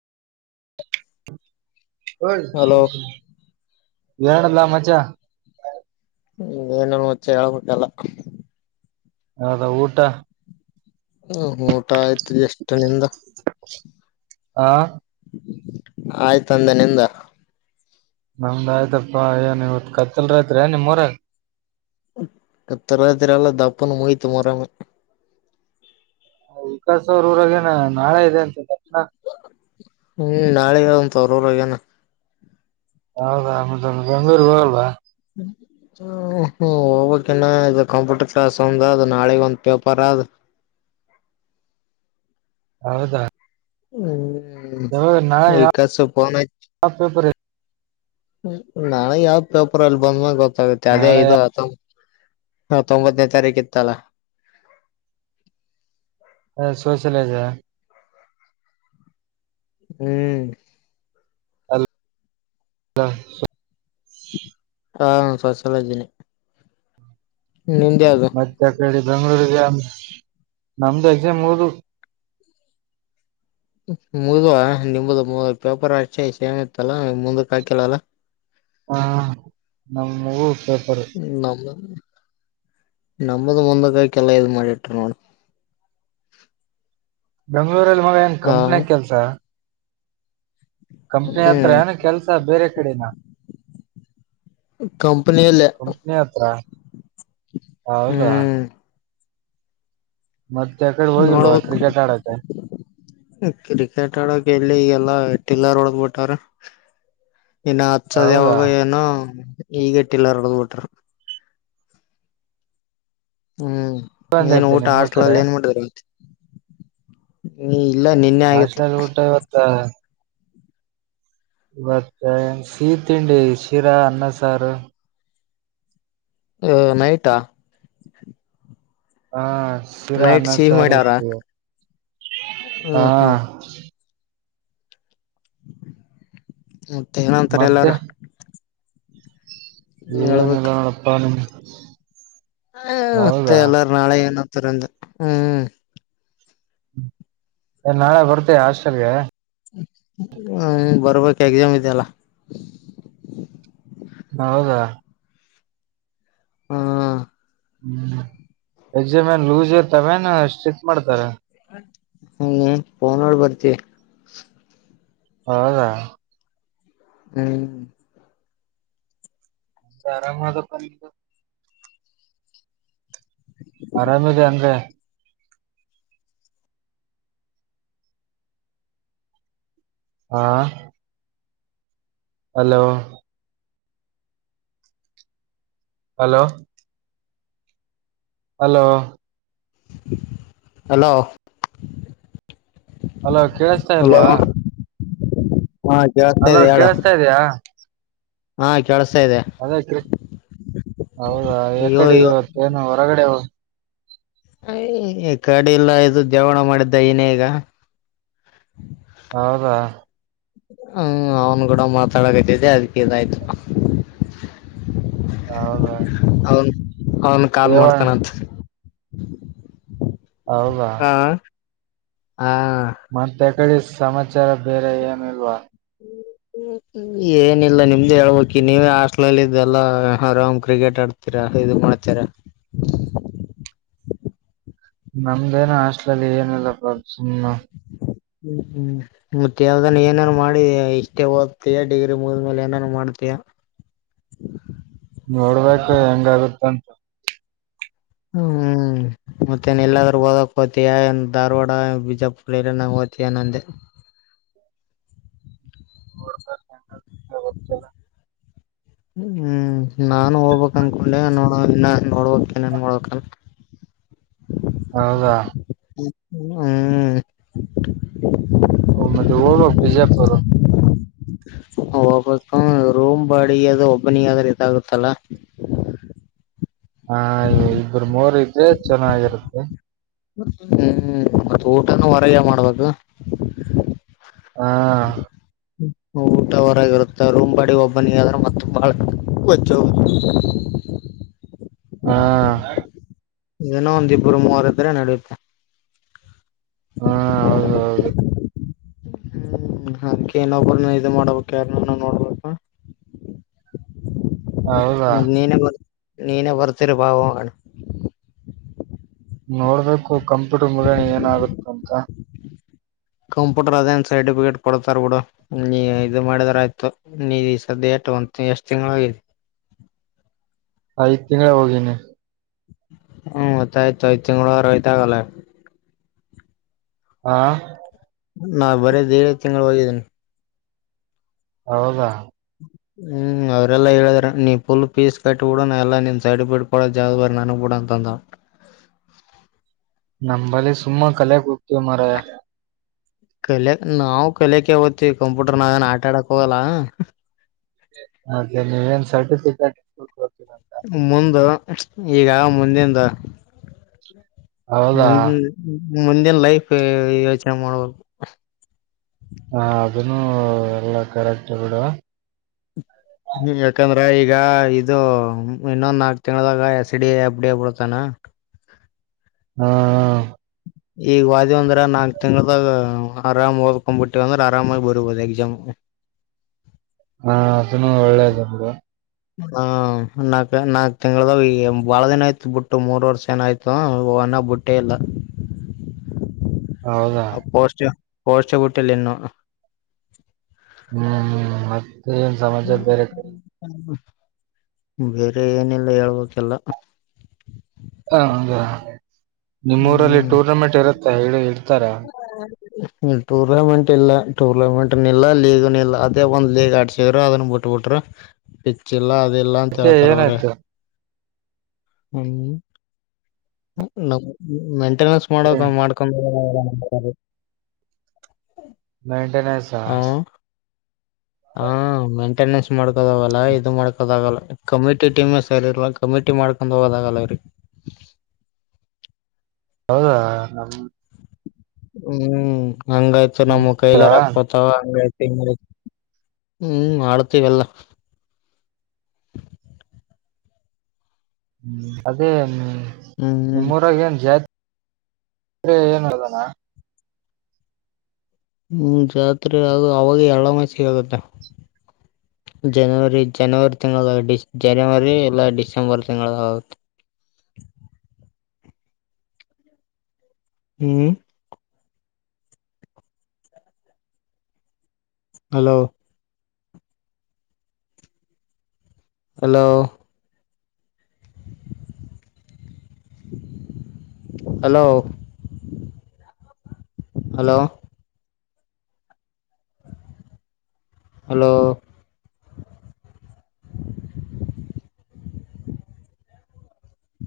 I ಹ hello [unintelligible] [inaudible] ಎರಡಲ್ಲ ಮಜಾ ಏನನು ಮುಚ್ಚೆ ಹೇಳ್ಬೇಕಲ್ಲ ಹೌದ ಊಟ ಹ್ಮ ಊಟ ಆಯ್ತ್ ಎಷ್ಟ ನಿಂದ ಹಾ ಆಯ್ತುಂದ ನಿಂದ ನಮ್ದ ಆಯ್ತಪ್ಪಾ ಏನ್ ಇವತ್ ಕತ್ತಲ್ರೈತ್ರಿ ನಿಮ್ರಾಗ ತ್ರರಾತ್ರಿ ಅಲ್ಲಾ ದಪ್ಪನ್ನು ಮಯತು ಮರಮೆ ವಿಕಾಸ್ ಅವ್ರ ಊರಾಗೇನ ನಾಳೆ ಇದೆ ಅಂತ ಹ್ಮ್ ನಾಳೆಗಂತ ಅವರೋರಗೇನ ಹೌದಾ ಮ ಬೆಂಗಂಗಳೂರಿಗೆ ಹೋಗಲ್ವಾ [inaudible] ಹ ಹ್ಮ ಹೋಗಕನ್ನ ಇದು ಕಂಪ್ಯೂಟರ್ ಕ್ಲಾಸ್ ಒಂದ್ ಅದು್ ನಾಳೆಗ ಒಂದ್ ಪೇಪರ್ ಅದು್ [inaudible] ಹೌದಾ ಹ್ಮ್ ಯಾವಾಗ ನಾಳೆ ವಿಕಾಸ ಪೋನ ಯಾವ ಪೇಪರ್ ಇದೆ? ಹ್ಮ ನಾ ಯಾವ್ ಪೇಪರ್ ಅಲ್ಲಿ ಬಂದ್ಮ್ಯಾಗ ಗೊತ್ತಾಗತ್ತೆ ಅದೇ ನಾಳೆ ಇದು ಆತ ಹಾ ತೊಂಬಂಬತ್ತುನೇ ತಾರಖೆ ತಲ್ಲ ಸೋಷ್ಯಲೈಜ ಹ್ಮ್ ಹ ಹಾ ಸ್ವಸಲ ಇದ್ದೀನಿ ಮತ್ತೆ ಅ ಕಡೆ ಬೆಂಗ್ಗಳೂರಿಗೆ ನಮ್ದು ಎಕ್ಸಾಮ್ ಹಓದು ಮುದ್ುವ ನಿಮ್ದ ಪೇಪರ್ ಹಚೆ ಸೇಮ್ ಇತ್ತಲ್ಲಾ ಮುಂದಕ್ ಹಾಕಿಲ್ಲಲ್ಲಾ ಹಾ ನಮ್ಮಗೂ ಸ ನ ನಮ್ಮದು ಮುಂದಕ್ಕಕಲ್ಲ ಇದ್ ಮಾಡಿಟ್ರ ನೋಡಿ ಬೆಂಗ್ಳೂರಲ್ಲಿ ಮಗ ಏನ್ ಹ ಕಂಪ್ನಿ ಕೆಲ್ಸ ಕಂಪ್ನಿ ಹತ್ರ ಹ್ಮ್ ಏನ ಕೆಲ್ಸ ಬೇರೆ ಕಡೆನ ಕಂಪನಿ ಅಲ್ಲೇ ಕಂಪ್ನಿ ಹತ್ರ ಹೌದಾ ಮತ್ತೆ ಅ ಕಡೆ ಹೋಗಿಲ್ವಾ ನೋಡ್ಬೇಕು ಕ್ರಿಕೆಟ್ ಆಡಕ್ಕೆ ಕ್ರಿಕೆಟ್ ಆಡಕ್ ಎಲ್ಲಿ ಈಗೆಲ್ಲಾ ಟಿಲ್ಲರ್ ಒಡದ ಬಿಿಟಾರ ಇನ್ನು ಹತ್ಸದ್ ಹೌದಾ ಯಾವಾಗ ಏನೋ ಈಗಟ್ಟಿಲ್ಲ ಹಡದ್ ಬಿಟರು ಹ್ಮ್ ಏನ್ ಬಂದೈತೆ ಊಟ ನಿಮ್ಮೂರ್ ಕಡೆ ಆಸ್ಲಲ್ಲಿ ಏನ್ ಮಾಡತಾರ ಇಲ್ಲ ನಿನ್ನೆ ಆಗಿತ್ತು ಹಾಸ್ಟೆಲ್ ಊಟ ಮತ್ತ ಸಿಹ ತಿಂಡಿ ಶಿರಾ ಅನ್ನ ಸಾರು ಹ ನೈಟಾ ಹಾ ಶಿರಾ ನೈಟ್ ನ ಸಿಹಿ ಮಾಡ್ಯಾರ ಸರಿತ್ತು ಹ್ಮ್ ಹಾ ಹ್ಮ್ ಮತ್ತೆ ಏನಂತಾರೆ ಮತ್ತೆ ಎಲ್ಲಾರ ಏನಿಲ್ಲ ನೋಡಪ್ಪಾ ನಿಮ ಹ ಮತ್ತೆ ಎಲ್ಲಾರ ನಾಳೆ ಏನತ್ತರಿಂದ ಹ್ಮ್ ನಾಳೆ ಬರ್ತೀಯ ಹಾಸ್ಟೆಲ್ಗೆ ಹ್ಮ್ ಬರಬರ ಕ ಎಕ್ಜಾಮ ಇದೆಲ್ಲ ಹೌದಾ ಹಾ ಹ್ಮ್ ಎಕ್ಸಮನ್ ಲೂಸ್ ಇರ್ತವನ್ ಸ್ಟ್ರಿಕ್ ಮಾಡ್ತಾರ ಹ್ಮ ೋನ್ೋಡ್ [unintelligible] ಬರ್ತವಿ ಹೌದಾ ಹ್ಮ್ ಎಂತ ಆರಾಮ ಅದಕ್ಕ ಆರಾಮದೆ ಅಂದ್ರೆ ಹಾ hello hello hello hello hello ಕೇಳಸ್ತಾಲ್ವಾ ಹಾ ಜತ ಇದೆ ಹೇಳಳ ಕೇಳಿಸ್ತಾ ಹಾ ಆಗೈತ್ರಿ ಹೌದಾ ಅಯ್ಯೋ ಯಕಡೆ ಅಯ್ಯೋ ಇವತ್ತ ಏನು ಹೊರಗಡೆ ಅಯ ಕಡಿಲ್ಲ ಇದು ಜವಣ ಮಾಡಿದ್ದ ನ ಈಗ ಹೌದಾ ಹ್ಮ ಅವ್ನ್ ಕೂಡ ಮಾತಾಡಕತಿದ್ದೆ ಅದ್ಕ್ಕೆ ಇದಾಯ್ತು ಹೌ ಹೌ ಅವನ್ ಅವನ್ ಕಾಲ್ ಮಾಡ್ತಾನತ್ ಹೌದಾ ಹಾ ಕಳಿ ಸಮಾಚಾರ ಬೇರೆ ಏನಲ್ವಾ ಏನಿಲ್ಲ ನಿಮ್ದು ಹೇಳ್ಬಿ ನೀವೇ ಹಾಸ್ಟ್ಲಲ್ಲಿ ಇದಲ್ಲ ಆರಾಮ್ ಕ್ರಿಕೆಟ್ ಆಡ್ತೀರಾ ಇದು ಮಾಡಚ್ಚಾರ [inaudible] ನಮ್ದೇನ ಹಾಸ್ಟ್ಲಲ್ಲಿ ಏನಿಲ್ಲ ಪ್ರಾಬ್ಸಮ್ ಹ್ಮ್ ಹ್ಮ್ ಮತ್ತೆ ಯಾವ್ದಾನ ಏನಾದಾರ ಮಾಡಿ ಇಷ್ಟೇ ಓದ್ತಯಾ ಡಿಗ್ರಿ ಮುದ್ಮೇಲೆ ಏನಾದಾರ ಮಾಡ್ತ ಆತ [inaudible] [unintelligible] ನೋಡ್ಬೇಕು ಹೆಂಗಗತ್ತಂತ ಹ್ಮ ಮತ್ತೆ ಎಲ್ಲಾದ್ರೂ ಓದಕ್ ಹತಯ ಏನ್ ಧಾರವಾಡ ಬಿಜಾಪುರ್ನ ಓ್ತಯ ನಂದೆ [inaudible] ಚಲ ಹ್ಮ ಹ್ಮ್ ನಾನು ಹೋಗ್ಬೇಕಕ್ ಅನ್ಕೊಂಡೆ ಇ ನೋಡ್ಬೇಕಕ್ನನ್ ನೋಡ್ಕಲ್ ಹೌದಾ ಹ್ಮ್ ಹೌದ್ ಮತ್ತೆ ಹೋಗ್ಬೇಕ್ ಬಿಜಾಪುರ್ ಹ ವಾಪಸ್ ರೋಮ್ ಬಾ ಒಬ್ಬನಿಗಾದರೆ ಗೊತ್ತಾಗುತ್ತಲ್ಲ ಹಾ ಇಬರು ಮೂವರು ಇದ್ರೆ ಚೆನ್ನಾಗಿರುತ್ತೆ ಹ್ಮ್ ಮತ್ತ ಊಟನೂ ಹೊರಯ ಮಾಡುವಾಗ ಹಾ ಊಟ ಹೊರಗಿರುತ್ತೆ ರೂಮ್ ಬಾಡಿಗೆ ಒಬ್ಬನಿಗೆ ಆದರ ಮತ್ತೆ ಬಾಳ ವಜ್ಜಿ ಹೋಗುತ್ತಾ ಹ್ಮ ಏನೋ ಒಂದ ಇಬ್ಬರು ಮೂವರು ಇದ್ರೆ ನಡೆಯುತ್ತೆ ಹಾ ಹೌದ ಹೌದು ಹ್ಮ್ ಅದ್ಕೆ ನೊಬ್ರನ್ನ ಇದು ಮಾಡ್ಬೇಕ ಯಾರ್ನನ ನೋಡ್ಬೇಕ ಹೌದಾ ದ್ ನೀನೇ ಬರ್ ನೀನೇ ಬರ್ತೀರಿ ಬಾ ಹೋಗಣ ನೋಡ್ಬೇಕು ಕಂಪ್ಯೂಟರ್ ಮುಗ್ಯಣ ಏನಾಗುತ್ತ ಅಂತ ಕಂಪ್ಯೂಟರ್ ಅದೇನ್ ಸರ್ಟಿಫಿಕೇಟ್ ಕೊಡ್ತಾರ ಬಿಡು ನೀ ಇದು ಮಾಡಿದರ ಆಯ್ತು ನೀ ಈ ಸದ್ದೆ ಎಷ್ಟ್ ತಿಂಗಗಳ ಹೋಗಿದಿ ಐದ್ ತಿಂಗಳ ಹೋಗಿನಿ ಹ್ಮಮತ್ತ ಆಯ್ತು ಐದ್ ತಿಂಗಳ ರಯತಾಗಲ್ಲ ಹಾ ನಾ ಬರೇ ದಿಡೆ ತಿಂಗಳು ಹೋಗಿದಿನ್ ಹೌದಾ ಹ್ಮ್ ಅವ್ರಲ್ಲಾ ಹೇಳಿದ್ರ ನೀ ಪುಲ್ ಪೀಸ್ ಕಟ್ಟಿ ಬುಡು ನಾ ಎಲ್ಲಾ ನಿನ್ ಸರ್ಟಿಫಿಕೇಟ್ ಕೊಡೊ ಜವಾಬ್ದಾರಿ ನನಗ್ ಬಿಡು ಬಂದಾವ ನಮ್ಮಲ್ಲಿ ಸುಮ್ಮ ಕಲೆ ಕುತ್ತೀವಿ ಮಾರಾಯ ಕಲೆಕ್ ನಾವು ಕಲೆಕ್ಕೆ ಹೋತವಿ ಕಂಪ್ಯೂಟರ್ ನಾವೇನ್ ಆಟಾಡಕ್ ಹೋಗಲ್ಲ ಹಾಗದೆ ನೀವನ್ ಸರ್ಟಿಫಿಕೆಟ್ ಮುಂದ ಈಗ ಮುಂದಿಂದ ಹೌದಾ ಮುಂದಿಂದ್ ಮುಂದಿನ ಲೈಫ್ ಯೋಚನೆ ಮಾಡ್ಬೇಕು ಹ ಅದನ್ನು ಎಲ್ಲಾ ಕರೆಕ್ಟ್ ಬಿಡ ಹ್ಮ ಯಾಕಂದ್ರ ಈಗ ಇದು ಇನ್ನೊಂದ ನಾಕ್ ತಿಂಗಳದಾಗ S D A F D A ಬಿಡ್ತಾನ ಹ ಹ್ಮ ಈಗ ವಾದಿವ್ ಅಂದ್ರ ನಾಕ್ ತಿಂಗಳದಾಗ ಆರಾಮ್ ಹೋದ್ಕೋಮ್ಬಿಟ್ಟಿವ ಅಂದ್ರ ಆರಾಮಾಗಿ ಬರಿಬಹುದು ಎಕ್ಸಾಮ್ ಹಾ ಅದನ್ನು ಒಳ್ಳೇದು ಹ ನಾಕ್ ನಾಕ್ ತಿಂಗಳದಾಗ್ ಬಾಳ ದಿನ ಆಯ್ತ ಬಿಟ್ಟು ಮೂರ್ ವರ್ಷ ಏನಾಯಯ್ತು ಇನಾ ಬುಟ್ಟೆಯಿಲ್ಲ [inaudible] ಹೌದಾ ಆ ಪೋಸ್ಟ್ ಪೋಸ್ಟೇ ಬುಟ್ಟೆಯಿಲ್ಲ ಇನ್ನು ಹ್ಮ್ ಏನ್ ಸಮಾಚಾರ ಬೇರೆ ಕಡೆ ಹ್ಮ್ ಬೇರೆ ಏನಿಲ್ಲ ಹೇಳ್ಬೇಕೆಲ್ಲ ಹ ಹಂಗಾ ನಿಮ್ಮೂರಲ್ಲಿ ಹ್ಮ್ ಟೂರ್ನಮೆಂಟ್ ಇರುತ್ತೆ ಹೇಲಿ ಇಡ್ತಾರೆ ಇಲ್ ಟೂರ್ನಮೆಂಟ್ ಇಲ್ಲ ಟೂರ್ನಮೆಂಟ್ನ್ ಇಲ್ಲ ಲೀಗ್ನ್ ಇಲ್ಲ ಅದೇ ಒಂದ್ ಲೀಗ್ ಆಡ್ಸಿದ್ರು ಅದನ್ ಬಿಟ್ಟ ಬಿಟ್ರ ಪಿಚ್ಚ ಇಲ್ಲ ಅದು ಅದೆಲ್ಲಾ ಅಂತ ಯಾಕೆ ಹೇಳ್ತಾರೆ ಬರೆ ಏನಾಯ್ತು ಹ್ಮ್ ಮೇಂಟೆನೆನ್ಸ್ ಮಾಡ ಮಾಡ್ಕೊಂಡ ಮೇಂಟೆನೆನ್ಸ್ ಹಾ [inaudible] ಹ ಮೇಂಟೆನೆನ್ಸ್ ಮಾಡ್ಕೋದಾಗಲ್ಲ ಇದು ಮಾಡ್ಕೋದಾಗಲ್ಲ ಕಮಿಟಿ ಟೀಮ್ ಸರಿ ಇಲ್ಲ ಕಮಿಟಿ ಮಾಡ ಕೊಂಡ ತ ಹೋದಾಗಲ್ರರಿಗೆ [unintelligible] [inaudible] ಹೌದಾ ಆ ನಮ್ ಹ್ಮ್ ಹಂಗಾಯ್ತು ನಮ್ಮ್ ಕೈಲೆ ರೋಕ್ಕ್ ಹ್ಮ್ ಹೋತವ ಹಂಗಾಯ್ತ ಹ್ಮ್ ಮಾಡ್ತೀವೆಲ್ಲ [inaudible] ಹ್ಮ್ ಅದೇಮ ಹ್ಮ್ ಹ್ಮ್ ನಿಮ್ಮೂರಾಗ ಏನ್ ಜಾತಿ [unintelligible] ಏನ್ ಹೇಳುದಣ ಹ್ಮ್ ಜಾತ್ರೆ ಅದು ಅವಾಗ ಅಳಮಸ ಆಗತ್ತೆ [inaudible] ಜನವರಿ ಜನವರಿ ತಿಂಗಳಗಾಗ ಜನವರಿ ಇಲ್ಲ ಡಿಸೆಂಬರ್ ತಿಂಗಳಗಾಗುತ್ತೆ [inaudible] ಹ್ಮ್ hello hello hello hello hello